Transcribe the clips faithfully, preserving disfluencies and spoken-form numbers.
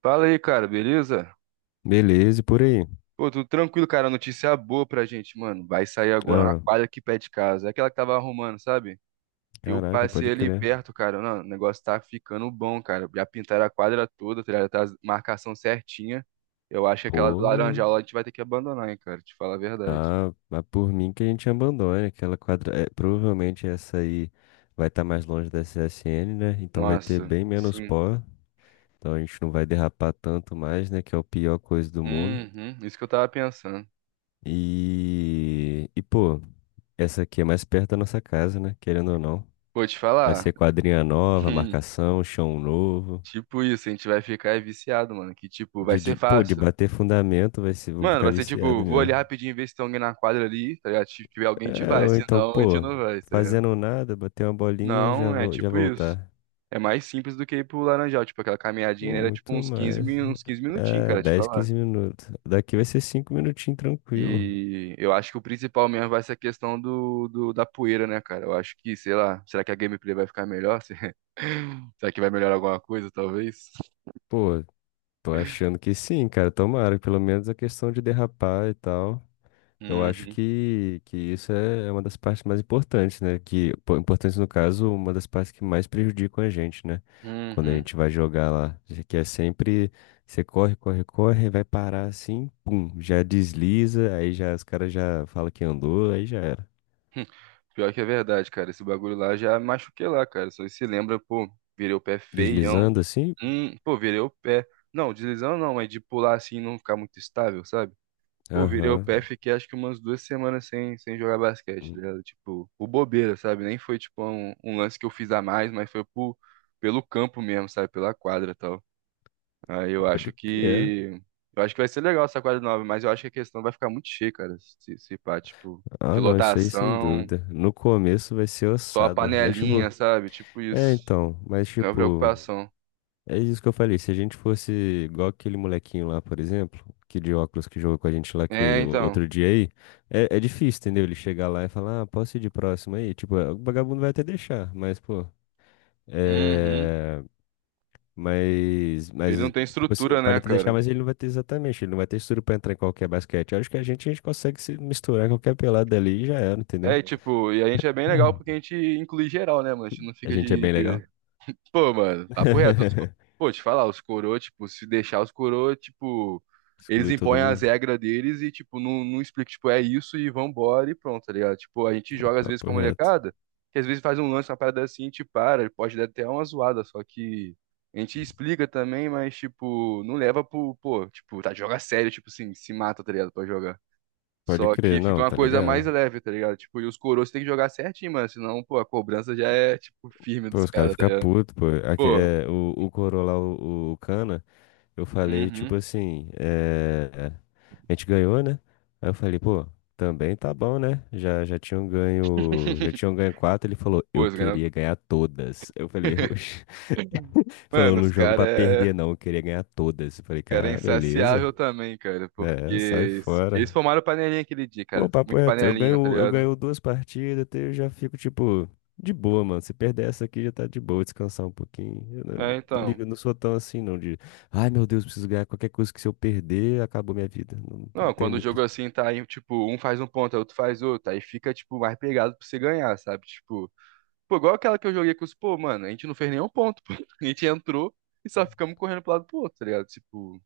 Fala aí, cara, beleza? Beleza, e por aí? Pô, tudo tranquilo, cara. Notícia boa pra gente, mano. Vai sair agora uma Ah, quadra aqui perto de casa. É aquela que tava arrumando, sabe? Eu caraca, passei pode ali crer. perto, cara. Não, o negócio tá ficando bom, cara. Já pintaram a quadra toda, tá ligado? Tá a marcação certinha. Eu acho que aquela do Pô, Laranjal lá a gente vai ter que abandonar, hein, cara. Te falar a verdade. ah, mas por mim que a gente abandone aquela quadra. É, provavelmente essa aí vai estar mais longe da C S N, né? Então vai ter Nossa, bem menos sim. pó. Então a gente não vai derrapar tanto mais, né? Que é a pior coisa do mundo. Uhum, isso que eu tava pensando. E, e pô, essa aqui é mais perto da nossa casa, né? Querendo ou não. Pô, te Vai falar. ser quadrinha nova, marcação, chão novo. Tipo isso, a gente vai ficar viciado, mano. Que tipo, vai De, ser de, pô, de fácil. bater fundamento, vai ser, vou Mano, ficar vai ser tipo, viciado vou ali mesmo. rapidinho ver se tem alguém na quadra ali, tá ligado? Se tiver alguém, a gente É, vai. ou Se então, não, a gente pô, não vai, tá ligado? fazendo nada, bater uma bolinha, já Não, é vou, já tipo isso. voltar. É mais simples do que ir pro Laranjal, tipo, aquela caminhadinha, né, Pô, era tipo muito uns quinze mais. min- uns quinze minutinhos, É, cara, te dez, falar. quinze minutos. Daqui vai ser cinco minutinhos tranquilo. E eu acho que o principal mesmo vai ser a questão do, do- da poeira, né, cara? Eu acho que, sei lá, será que a gameplay vai ficar melhor? Será que vai melhorar alguma coisa, talvez? Pô, tô achando que sim, cara. Tomara, pelo menos a questão de derrapar e tal. Eu acho Uhum, que, que isso é é uma das partes mais importantes, né? Que, pô, importante no caso, uma das partes que mais prejudicam a gente, né? Quando a uhum. gente vai jogar lá, que é sempre, você corre, corre, corre, vai parar assim, pum, já desliza, aí já os caras já falam que andou, aí já era. Hum, Pior que é verdade, cara. Esse bagulho lá já me machuquei lá, cara. Só se lembra, pô, virei o pé feião. Deslizando assim? Hum, pô, virei o pé. Não, deslizando não, mas de pular assim e não ficar muito estável, sabe? Pô, virei o Aham. pé, fiquei acho que umas duas semanas sem, sem jogar basquete, tá Hum. ligado? Tipo, por bobeira, sabe? Nem foi tipo um, um lance que eu fiz a mais, mas foi por, pelo campo mesmo, sabe? Pela quadra e tal. Aí eu Pode acho crer. que. Eu acho que vai ser legal essa quadra nova, mas eu acho que a questão vai ficar muito cheia, cara. Se, se pá, tipo, de Ah, não, isso aí sem lotação. dúvida. No começo vai ser Só a ossada, mas tipo, panelinha, sabe? Tipo é isso. então, mas Então é uma tipo. preocupação. É isso que eu falei. Se a gente fosse igual aquele molequinho lá, por exemplo, que de óculos que jogou com a gente lá É, que o- então. outro dia aí, é, é difícil, entendeu? Ele chegar lá e falar, ah, posso ir de próximo aí? Tipo, o vagabundo vai até deixar, mas, pô, Uhum. é. Mas, Ele não mas, tem tipo assim, estrutura, pode né, até deixar, cara? mas ele não vai ter exatamente, ele não vai ter estrutura pra entrar em qualquer basquete. Eu acho que a gente, a gente consegue se misturar em qualquer pelada ali e já era, É, entendeu? e, tipo, e a gente é bem legal porque a gente inclui geral, né, mano? A gente não A fica gente é de, bem legal. de Pô, mano, papo reto. Os... co- Pô, te falar, os coroa, tipo, se deixar os coroa, tipo, eles Exclui todo impõem as mundo. regras deles e, tipo, não, não explica, tipo, é isso e vambora e pronto, tá ligado? Tipo, a gente É joga às vezes com papo a reto. molecada, que às vezes faz um lance, uma parada assim, e te para, pode dar até uma zoada, só que a gente explica também, mas, tipo, não leva pro, pô, tipo, tá, joga sério, tipo assim, se mata, tá ligado, pra jogar. Pode Só que crer, fica não, uma tá coisa ligado? mais leve, tá ligado? Tipo, e os coroas tem que jogar certinho, mano, senão, pô, a cobrança já é, tipo, firme Pô, dos os caras caras, tá ficam ligado? putos, pô. Aqui, Pô, é, o, o Corolla, o, o Cana, eu falei, tipo uhum. assim, é, a gente ganhou, né? Aí eu falei, pô, também tá bom, né? Já, já tinham ganho, já tinham ganho quatro, ele falou, Pô, eu os caras, queria ganhar todas. Eu falei, oxe. Falou, mano, os não jogo caras pra é... perder, não, eu queria ganhar todas. Eu os falei, cara é cara, beleza. insaciável também, cara, porque É, sai eles fora. eles formaram panelinha aquele dia, Pô, cara. papo Muito reto, eu panelinha, tá ganho, eu ligado? ganho duas partidas, até eu já fico, tipo, de boa, mano. Se perder essa aqui, já tá de boa, descansar um pouquinho. Eu não, É, não então. ligo, não sou tão assim, não, de, ai, meu Deus, preciso ganhar qualquer coisa que se eu perder, acabou minha vida. Não, não Não, tem quando o muito... jogo isso. assim tá aí, tipo, um faz um ponto, aí outro faz outro, aí fica, tipo, mais pegado pra você ganhar, sabe? Tipo, pô, igual aquela que eu joguei com os, pô, mano, a gente não fez nenhum ponto, pô. A gente entrou e só ficamos correndo pro lado pro outro, tá ligado? Tipo,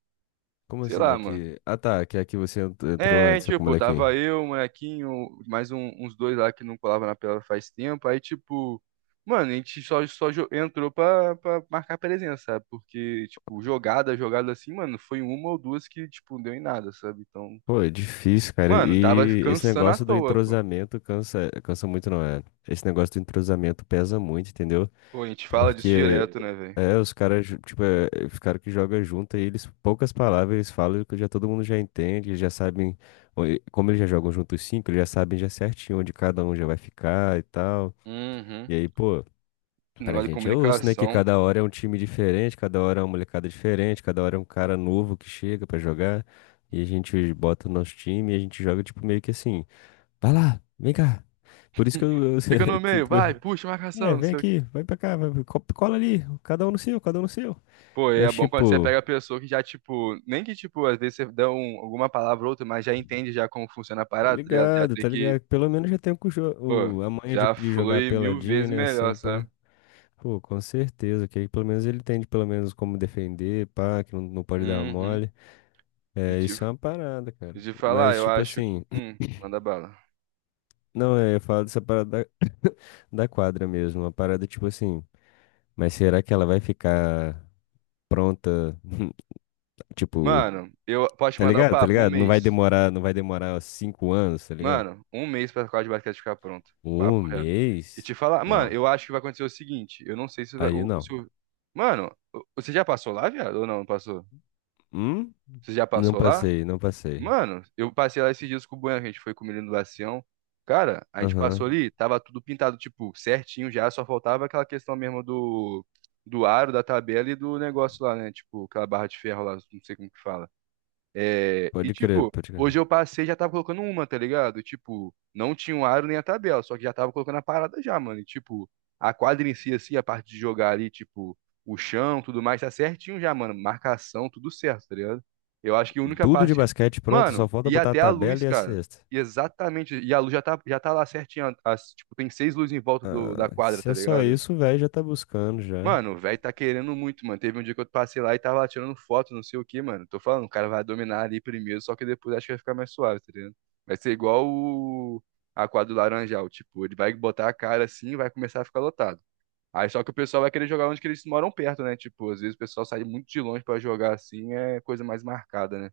Como sei assim, lá, mano. daqui? Ah, tá, que aqui você ent- entrou É, antes, com o tipo, molequinho. tava eu, o molequinho, mais um- uns dois lá que não colava na pelada faz tempo. Aí, tipo, mano, a gente só, só jo- entrou pra, pra marcar presença, sabe? Porque, tipo, jogada, jogada assim, mano, foi uma ou duas que, tipo, não deu em nada, sabe? Então, Pô, é difícil, cara. mano, tava E esse cansando à negócio do toa, pô. entrosamento cansa, cansa muito, não é? Esse negócio do entrosamento pesa muito, entendeu? Pô, a gente fala disso Porque direto, né, velho? é, os caras, ju- tipo, é, é, os caras que jogam junto, aí eles, poucas palavras, eles falam que já todo mundo já entende, eles já sabem, o- e- como eles já jogam juntos cinco, eles já sabem já certinho onde cada um já vai ficar e tal. Uhum. E aí, pô, pra Negócio de gente é osso, né? Que comunicação. cada hora é um time diferente, cada hora é uma molecada diferente, cada hora é um cara novo que chega pra jogar. E a gente bota o nosso time e a gente joga, tipo, meio que assim, vai lá, vem cá. Por isso que eu, eu Fica no meio, sinto. vai, puxa, É, marcação, não vem sei o aqui, vai pra cá, vai, co- cola ali, cada um no seu, cada um no seu. Pô, e é Mas, bom quando você tipo, pega a pessoa que já, tipo, nem que, tipo, às vezes você dá um, alguma palavra ou outra, mas já entende já como funciona a tá parada, tá ligado? Já ligado, tem tá que, ligado? Pelo menos já tem o, cujo- pô, o- a manha de, já de jogar flui mil peladinha, vezes né, melhor, assim, pá. sabe? Pô, com certeza, que aí pelo menos ele tem de pelo menos como defender, pá, que não, não pode dar Uhum. mole. E É, te, isso é uma parada, cara. e te falar, Mas, eu tipo acho que. assim, Hum, manda bala. não, é, eu falo dessa parada da, da quadra mesmo, uma parada, tipo assim, mas será que ela vai ficar pronta, tipo, Mano, eu posso te tá mandar o ligado? Tá papo? Um ligado? Não vai mês. demorar, não vai demorar cinco anos, tá ligado? Mano, um mês pra quadra de basquete ficar pronto. Um Papo reto. E te mês? falar, mano, Não. eu acho que vai acontecer o seguinte, eu não sei se vai. Aí o- não. se o- mano, o- você já passou lá, viado? Ou não, não passou? Hum? Você já Não passou lá? passei, não passei. Mano, eu passei lá esses dias com o Bueno, que a gente foi com o menino do Lacião. Cara, a gente passou uhum. Aham. ali, tava tudo pintado, tipo, certinho já, só faltava aquela questão mesmo do, do aro, da tabela e do negócio lá, né? Tipo, aquela barra de ferro lá, não sei como que fala. É, e Pode crer, tipo, pode crer. hoje eu passei e já tava colocando uma, tá ligado? Tipo, não tinha o aro nem a tabela, só que já tava colocando a parada já, mano. E tipo, a quadra em si, assim, a parte de jogar ali, tipo, o chão, tudo mais, tá certinho já, mano. Marcação, tudo certo, tá ligado? Eu acho que a única Tudo de parte que... eu- basquete pronto, Mano, só falta e botar a até a tabela luz, e a cara. cesta. E exatamente. E a luz já tá, já tá lá certinha. As, tipo, tem seis luzes em volta do, da quadra, Se tá é só ligado? isso, o velho já tá buscando já. Mano, o velho tá querendo muito, mano. Teve um dia que eu passei lá e tava lá tirando foto, não sei o que, mano. Tô falando, o cara vai dominar ali primeiro, só que depois acho que vai ficar mais suave, tá ligado? Vai ser igual o... a quadra do Laranjal, tipo, ele vai botar a cara assim e vai começar a ficar lotado. Aí só que o pessoal vai querer jogar onde que eles moram perto, né? Tipo, às vezes o pessoal sai muito de longe pra jogar assim, é coisa mais marcada, né?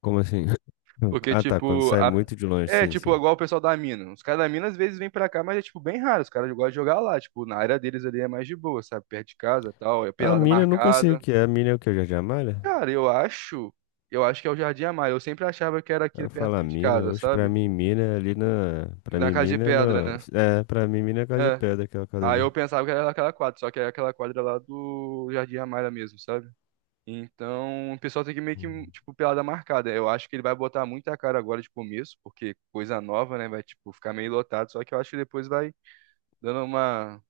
Como assim? Porque, caramba, Ah, tá. Quando tipo, sai caramba, a... velho. muito de longe, É, sim, tipo, sim. igual o pessoal da mina. Os caras da mina às vezes vêm pra cá, mas é, tipo, bem raro. Os caras gostam de jogar lá. Tipo, na área deles ali é mais de boa, sabe? Perto de casa tal, é A pelada uhum. mina eu nunca sei o marcada. que é. A mina é o que? O Jardim Amália? Cara, eu acho. Eu acho que é o Jardim Amaro. Eu sempre achava que era aqui Ela perto fala aqui de mina. casa, Hoje pra sabe? mim, mina é ali na. Pra Na mim, casa de mina é no. pedra, né? É, pra mim, mina é a casa de É. pedra, aquela casa Aí ali. eu pensava que era aquela quadra, só que é aquela quadra lá do Jardim Amaro mesmo, sabe? Então, o pessoal tem que meio que, Hum. tipo, pelada marcada. Eu acho que ele vai botar muita cara agora de começo, porque coisa nova, né? Vai, tipo, ficar meio lotado. Só que eu acho que depois vai dando uma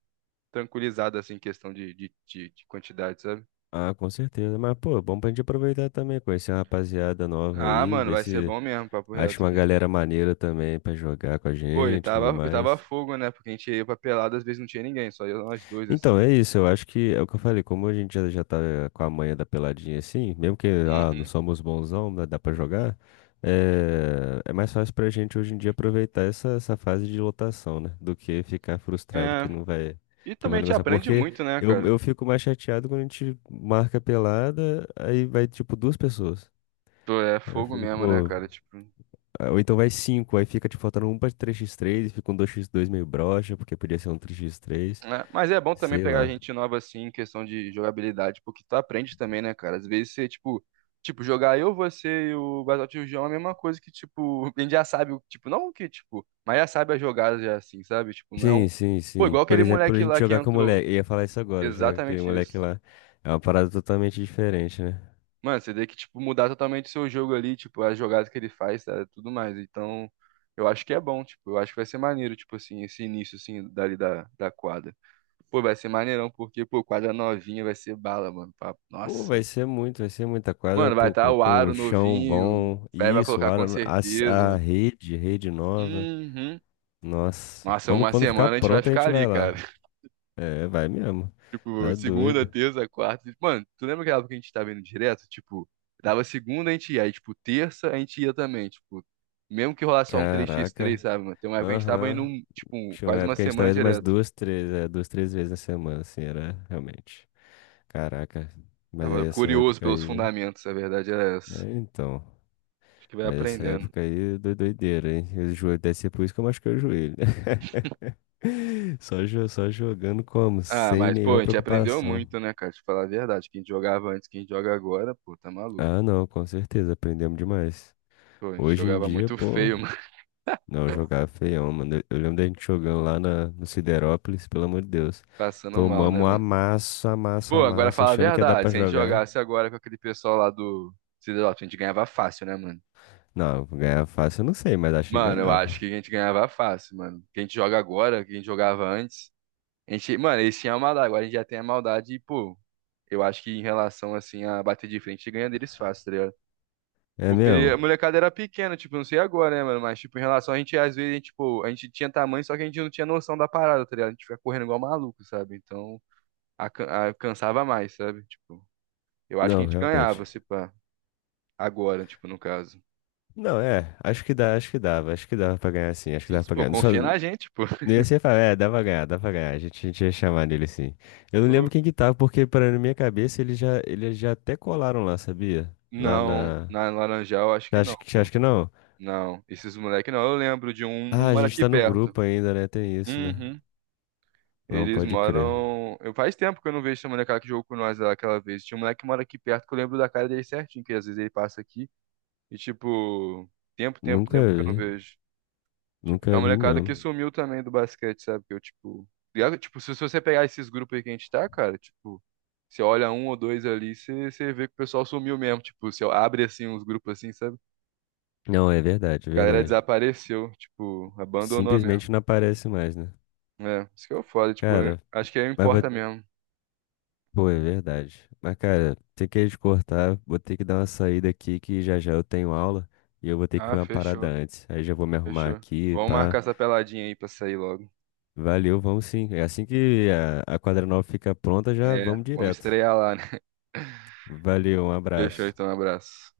tranquilizada, assim, em questão de, de, de, de quantidade, sabe? Ah, com certeza. Mas, pô, é bom pra gente aproveitar também, conhecer uma rapaziada nova Ah, aí, mano, ver vai ser se bom mesmo, papo reto acha uma aqui. galera maneira também pra jogar com a Pô, e gente e tudo tava, e tava mais. fogo, né? Porque a gente ia pra pelada, às vezes não tinha ninguém, só ia nós dois, assim. Então, é isso, eu acho que é o que eu falei, como a gente já, já tá eh, com a manha da peladinha assim, mesmo que ah, não Uhum. somos bonzão, né, dá pra jogar, é, é mais fácil pra gente hoje em dia aproveitar essa, essa fase de lotação, né? Do que ficar frustrado que É, não vai, e que também vai a gente negociar. aprende Porque muito, né, eu, cara? eu fico mais chateado quando a gente marca pelada, aí vai tipo duas pessoas. Pô, é Aí eu fogo fico, mesmo, né, pô, cara? Tipo. ah, ou então vai cinco, aí fica te faltando um pra três x três e fica um dois x dois meio broxa, porque podia ser um três x três, Né? Mas é bom também sei pegar lá. gente nova assim em questão de jogabilidade, porque tu aprende também, né, cara? Às vezes você, tipo, tipo, jogar eu, você e o Battlefield João é a mesma coisa que, tipo, a gente já sabe, o- tipo, não que, tipo, mas já sabe as jogadas já assim, sabe? Tipo, Sim, não. sim, Pô, sim. igual Por aquele exemplo, a moleque gente lá que jogar com o entrou. moleque. Eu ia falar isso agora, jogar com aquele Exatamente moleque isso. lá. É uma parada totalmente diferente, né? Mano, você tem que, tipo, mudar totalmente o seu jogo ali, tipo, as jogadas que ele faz, tá? Tudo mais. Então, eu acho que é bom, tipo, eu acho que vai ser maneiro, tipo assim, esse início, assim, dali da, da quadra. Pô, vai ser maneirão, porque, pô, quadra novinha vai ser bala, mano. Pá, Pô, nossa. vai ser muito, vai ser muita quadra, Mano, vai pô, estar com, o com aro um chão novinho, o bom. Fred vai Isso, colocar a, com a, s- a certeza. rede, rede nova. Uhum. Nossa, Nossa, quando, uma quando ficar semana a gente vai pronta a ficar gente ali, vai lá. cara. É, vai mesmo. Tipo, Tá segunda, doido. terça, quarta. Mano, tu lembra aquela época que a gente tava indo direto? Tipo, dava segunda, a gente ia. Aí, tipo, terça, a gente ia também. Tipo, mesmo que rolasse só um três x três, Caraca. sabe, mano? Tem uma época que a gente tava indo, Aham. um, tipo, um- Tinha uma quase uma época que a gente semana tava indo umas direto. duas, três, é, duas, três vezes na semana, assim, era realmente. Caraca. Mas Tava aí essa curioso época pelos aí. fundamentos, a verdade era essa. É, então. Acho que vai Mas essa aprendendo. época aí doi- doideira, hein? O joelho deve ser por isso que eu machuquei o joelho, né? Só, jo- só jogando como? Ah, Sem mas, pô, a nenhuma gente aprendeu preocupação. muito, né, cara? Te falar a verdade. Quem jogava antes, quem joga agora, pô, tá maluco. Ah, não, com certeza, aprendemos demais. Pô, a gente Hoje em jogava dia, muito pô, feio, mano. não, jogava feião, mano. Eu eu lembro da gente jogando lá na, no Siderópolis, pelo amor de Deus. Passando mal, Tomamos né, um mano? amasso, amasso, Pô, agora amasso, fala a achando que ia dar verdade. pra Se a gente jogar. jogasse agora com aquele pessoal lá do Cidadop, a gente ganhava fácil, né, mano? Não, ganhava fácil, eu não sei, mas acho que Mano, eu acho ganhava. que a gente ganhava fácil, mano. Que a gente joga agora, que a gente jogava antes. A gente, mano, eles tinham a maldade, agora a gente já tem a maldade e, pô, eu acho que em relação, assim, a bater de frente, a gente ganha deles fácil, tá ligado? É Porque ele- a mesmo? molecada era pequena, tipo, não sei agora, né, mano? Mas, tipo, em relação a gente, às vezes, a gente, tipo, a gente tinha tamanho, só que a gente não tinha noção da parada, tá ligado? A gente fica correndo igual maluco, sabe? Então, a, a- cansava mais, sabe? Tipo, eu acho que a Não, gente realmente. ganhava, se pá. Agora, tipo, no caso. Não, é, acho que dá, acho que dava, acho que dava pra ganhar sim, acho que dava Isso, pra pô, ganhar. Só, confia não na gente, pô. ia ser falar, é, dava pra ganhar, dava pra ganhar, a gente, a gente ia chamar nele sim. Eu não Pô, lembro quem que tava, porque para na minha cabeça eles já, eles já até colaram lá, sabia? Lá não, na... na Laranjal acho que não, Acho que, pô. acho que não. Não, esses moleques não. Eu lembro de um, Ah, um a mora gente aqui tá no perto. grupo ainda, né, tem isso, né? Uhum. Não, Eles pode crer. moram. Eu faz tempo que eu não vejo esse molecada que jogou com nós lá aquela vez. Tinha um moleque que mora aqui perto que eu lembro da cara dele certinho, que às vezes ele passa aqui. E tipo, tempo, tempo, Nunca tempo que eu não vi, vejo. Tipo, tem nunca uma vi molecada que mesmo. sumiu também do basquete, sabe? Que eu, tipo. Ligado? Tipo, se se você pegar esses grupos aí que a gente tá, cara, tipo, você olha um ou dois ali, você, você vê que o pessoal sumiu mesmo. Tipo, você abre assim uns grupos assim, sabe? Não, é verdade, é A galera verdade. desapareceu, tipo, abandonou mesmo. Simplesmente não aparece mais, né? É, isso que é o foda, tipo, eu- Cara, acho que aí mas importa mesmo. pô, é verdade. Mas, cara, tem que te cortar. Vou ter que dar uma saída aqui que já já eu tenho aula e eu vou ter que Ah, comer uma parada fechou, antes. Aí já vou me arrumar fechou. aqui, Vamos pá. marcar essa peladinha aí pra sair logo. Valeu, vamos sim. É assim que a, a quadra nova fica pronta, já É, vamos vamos direto. estrear lá, né? Valeu, um Fechou, abraço. então, um abraço.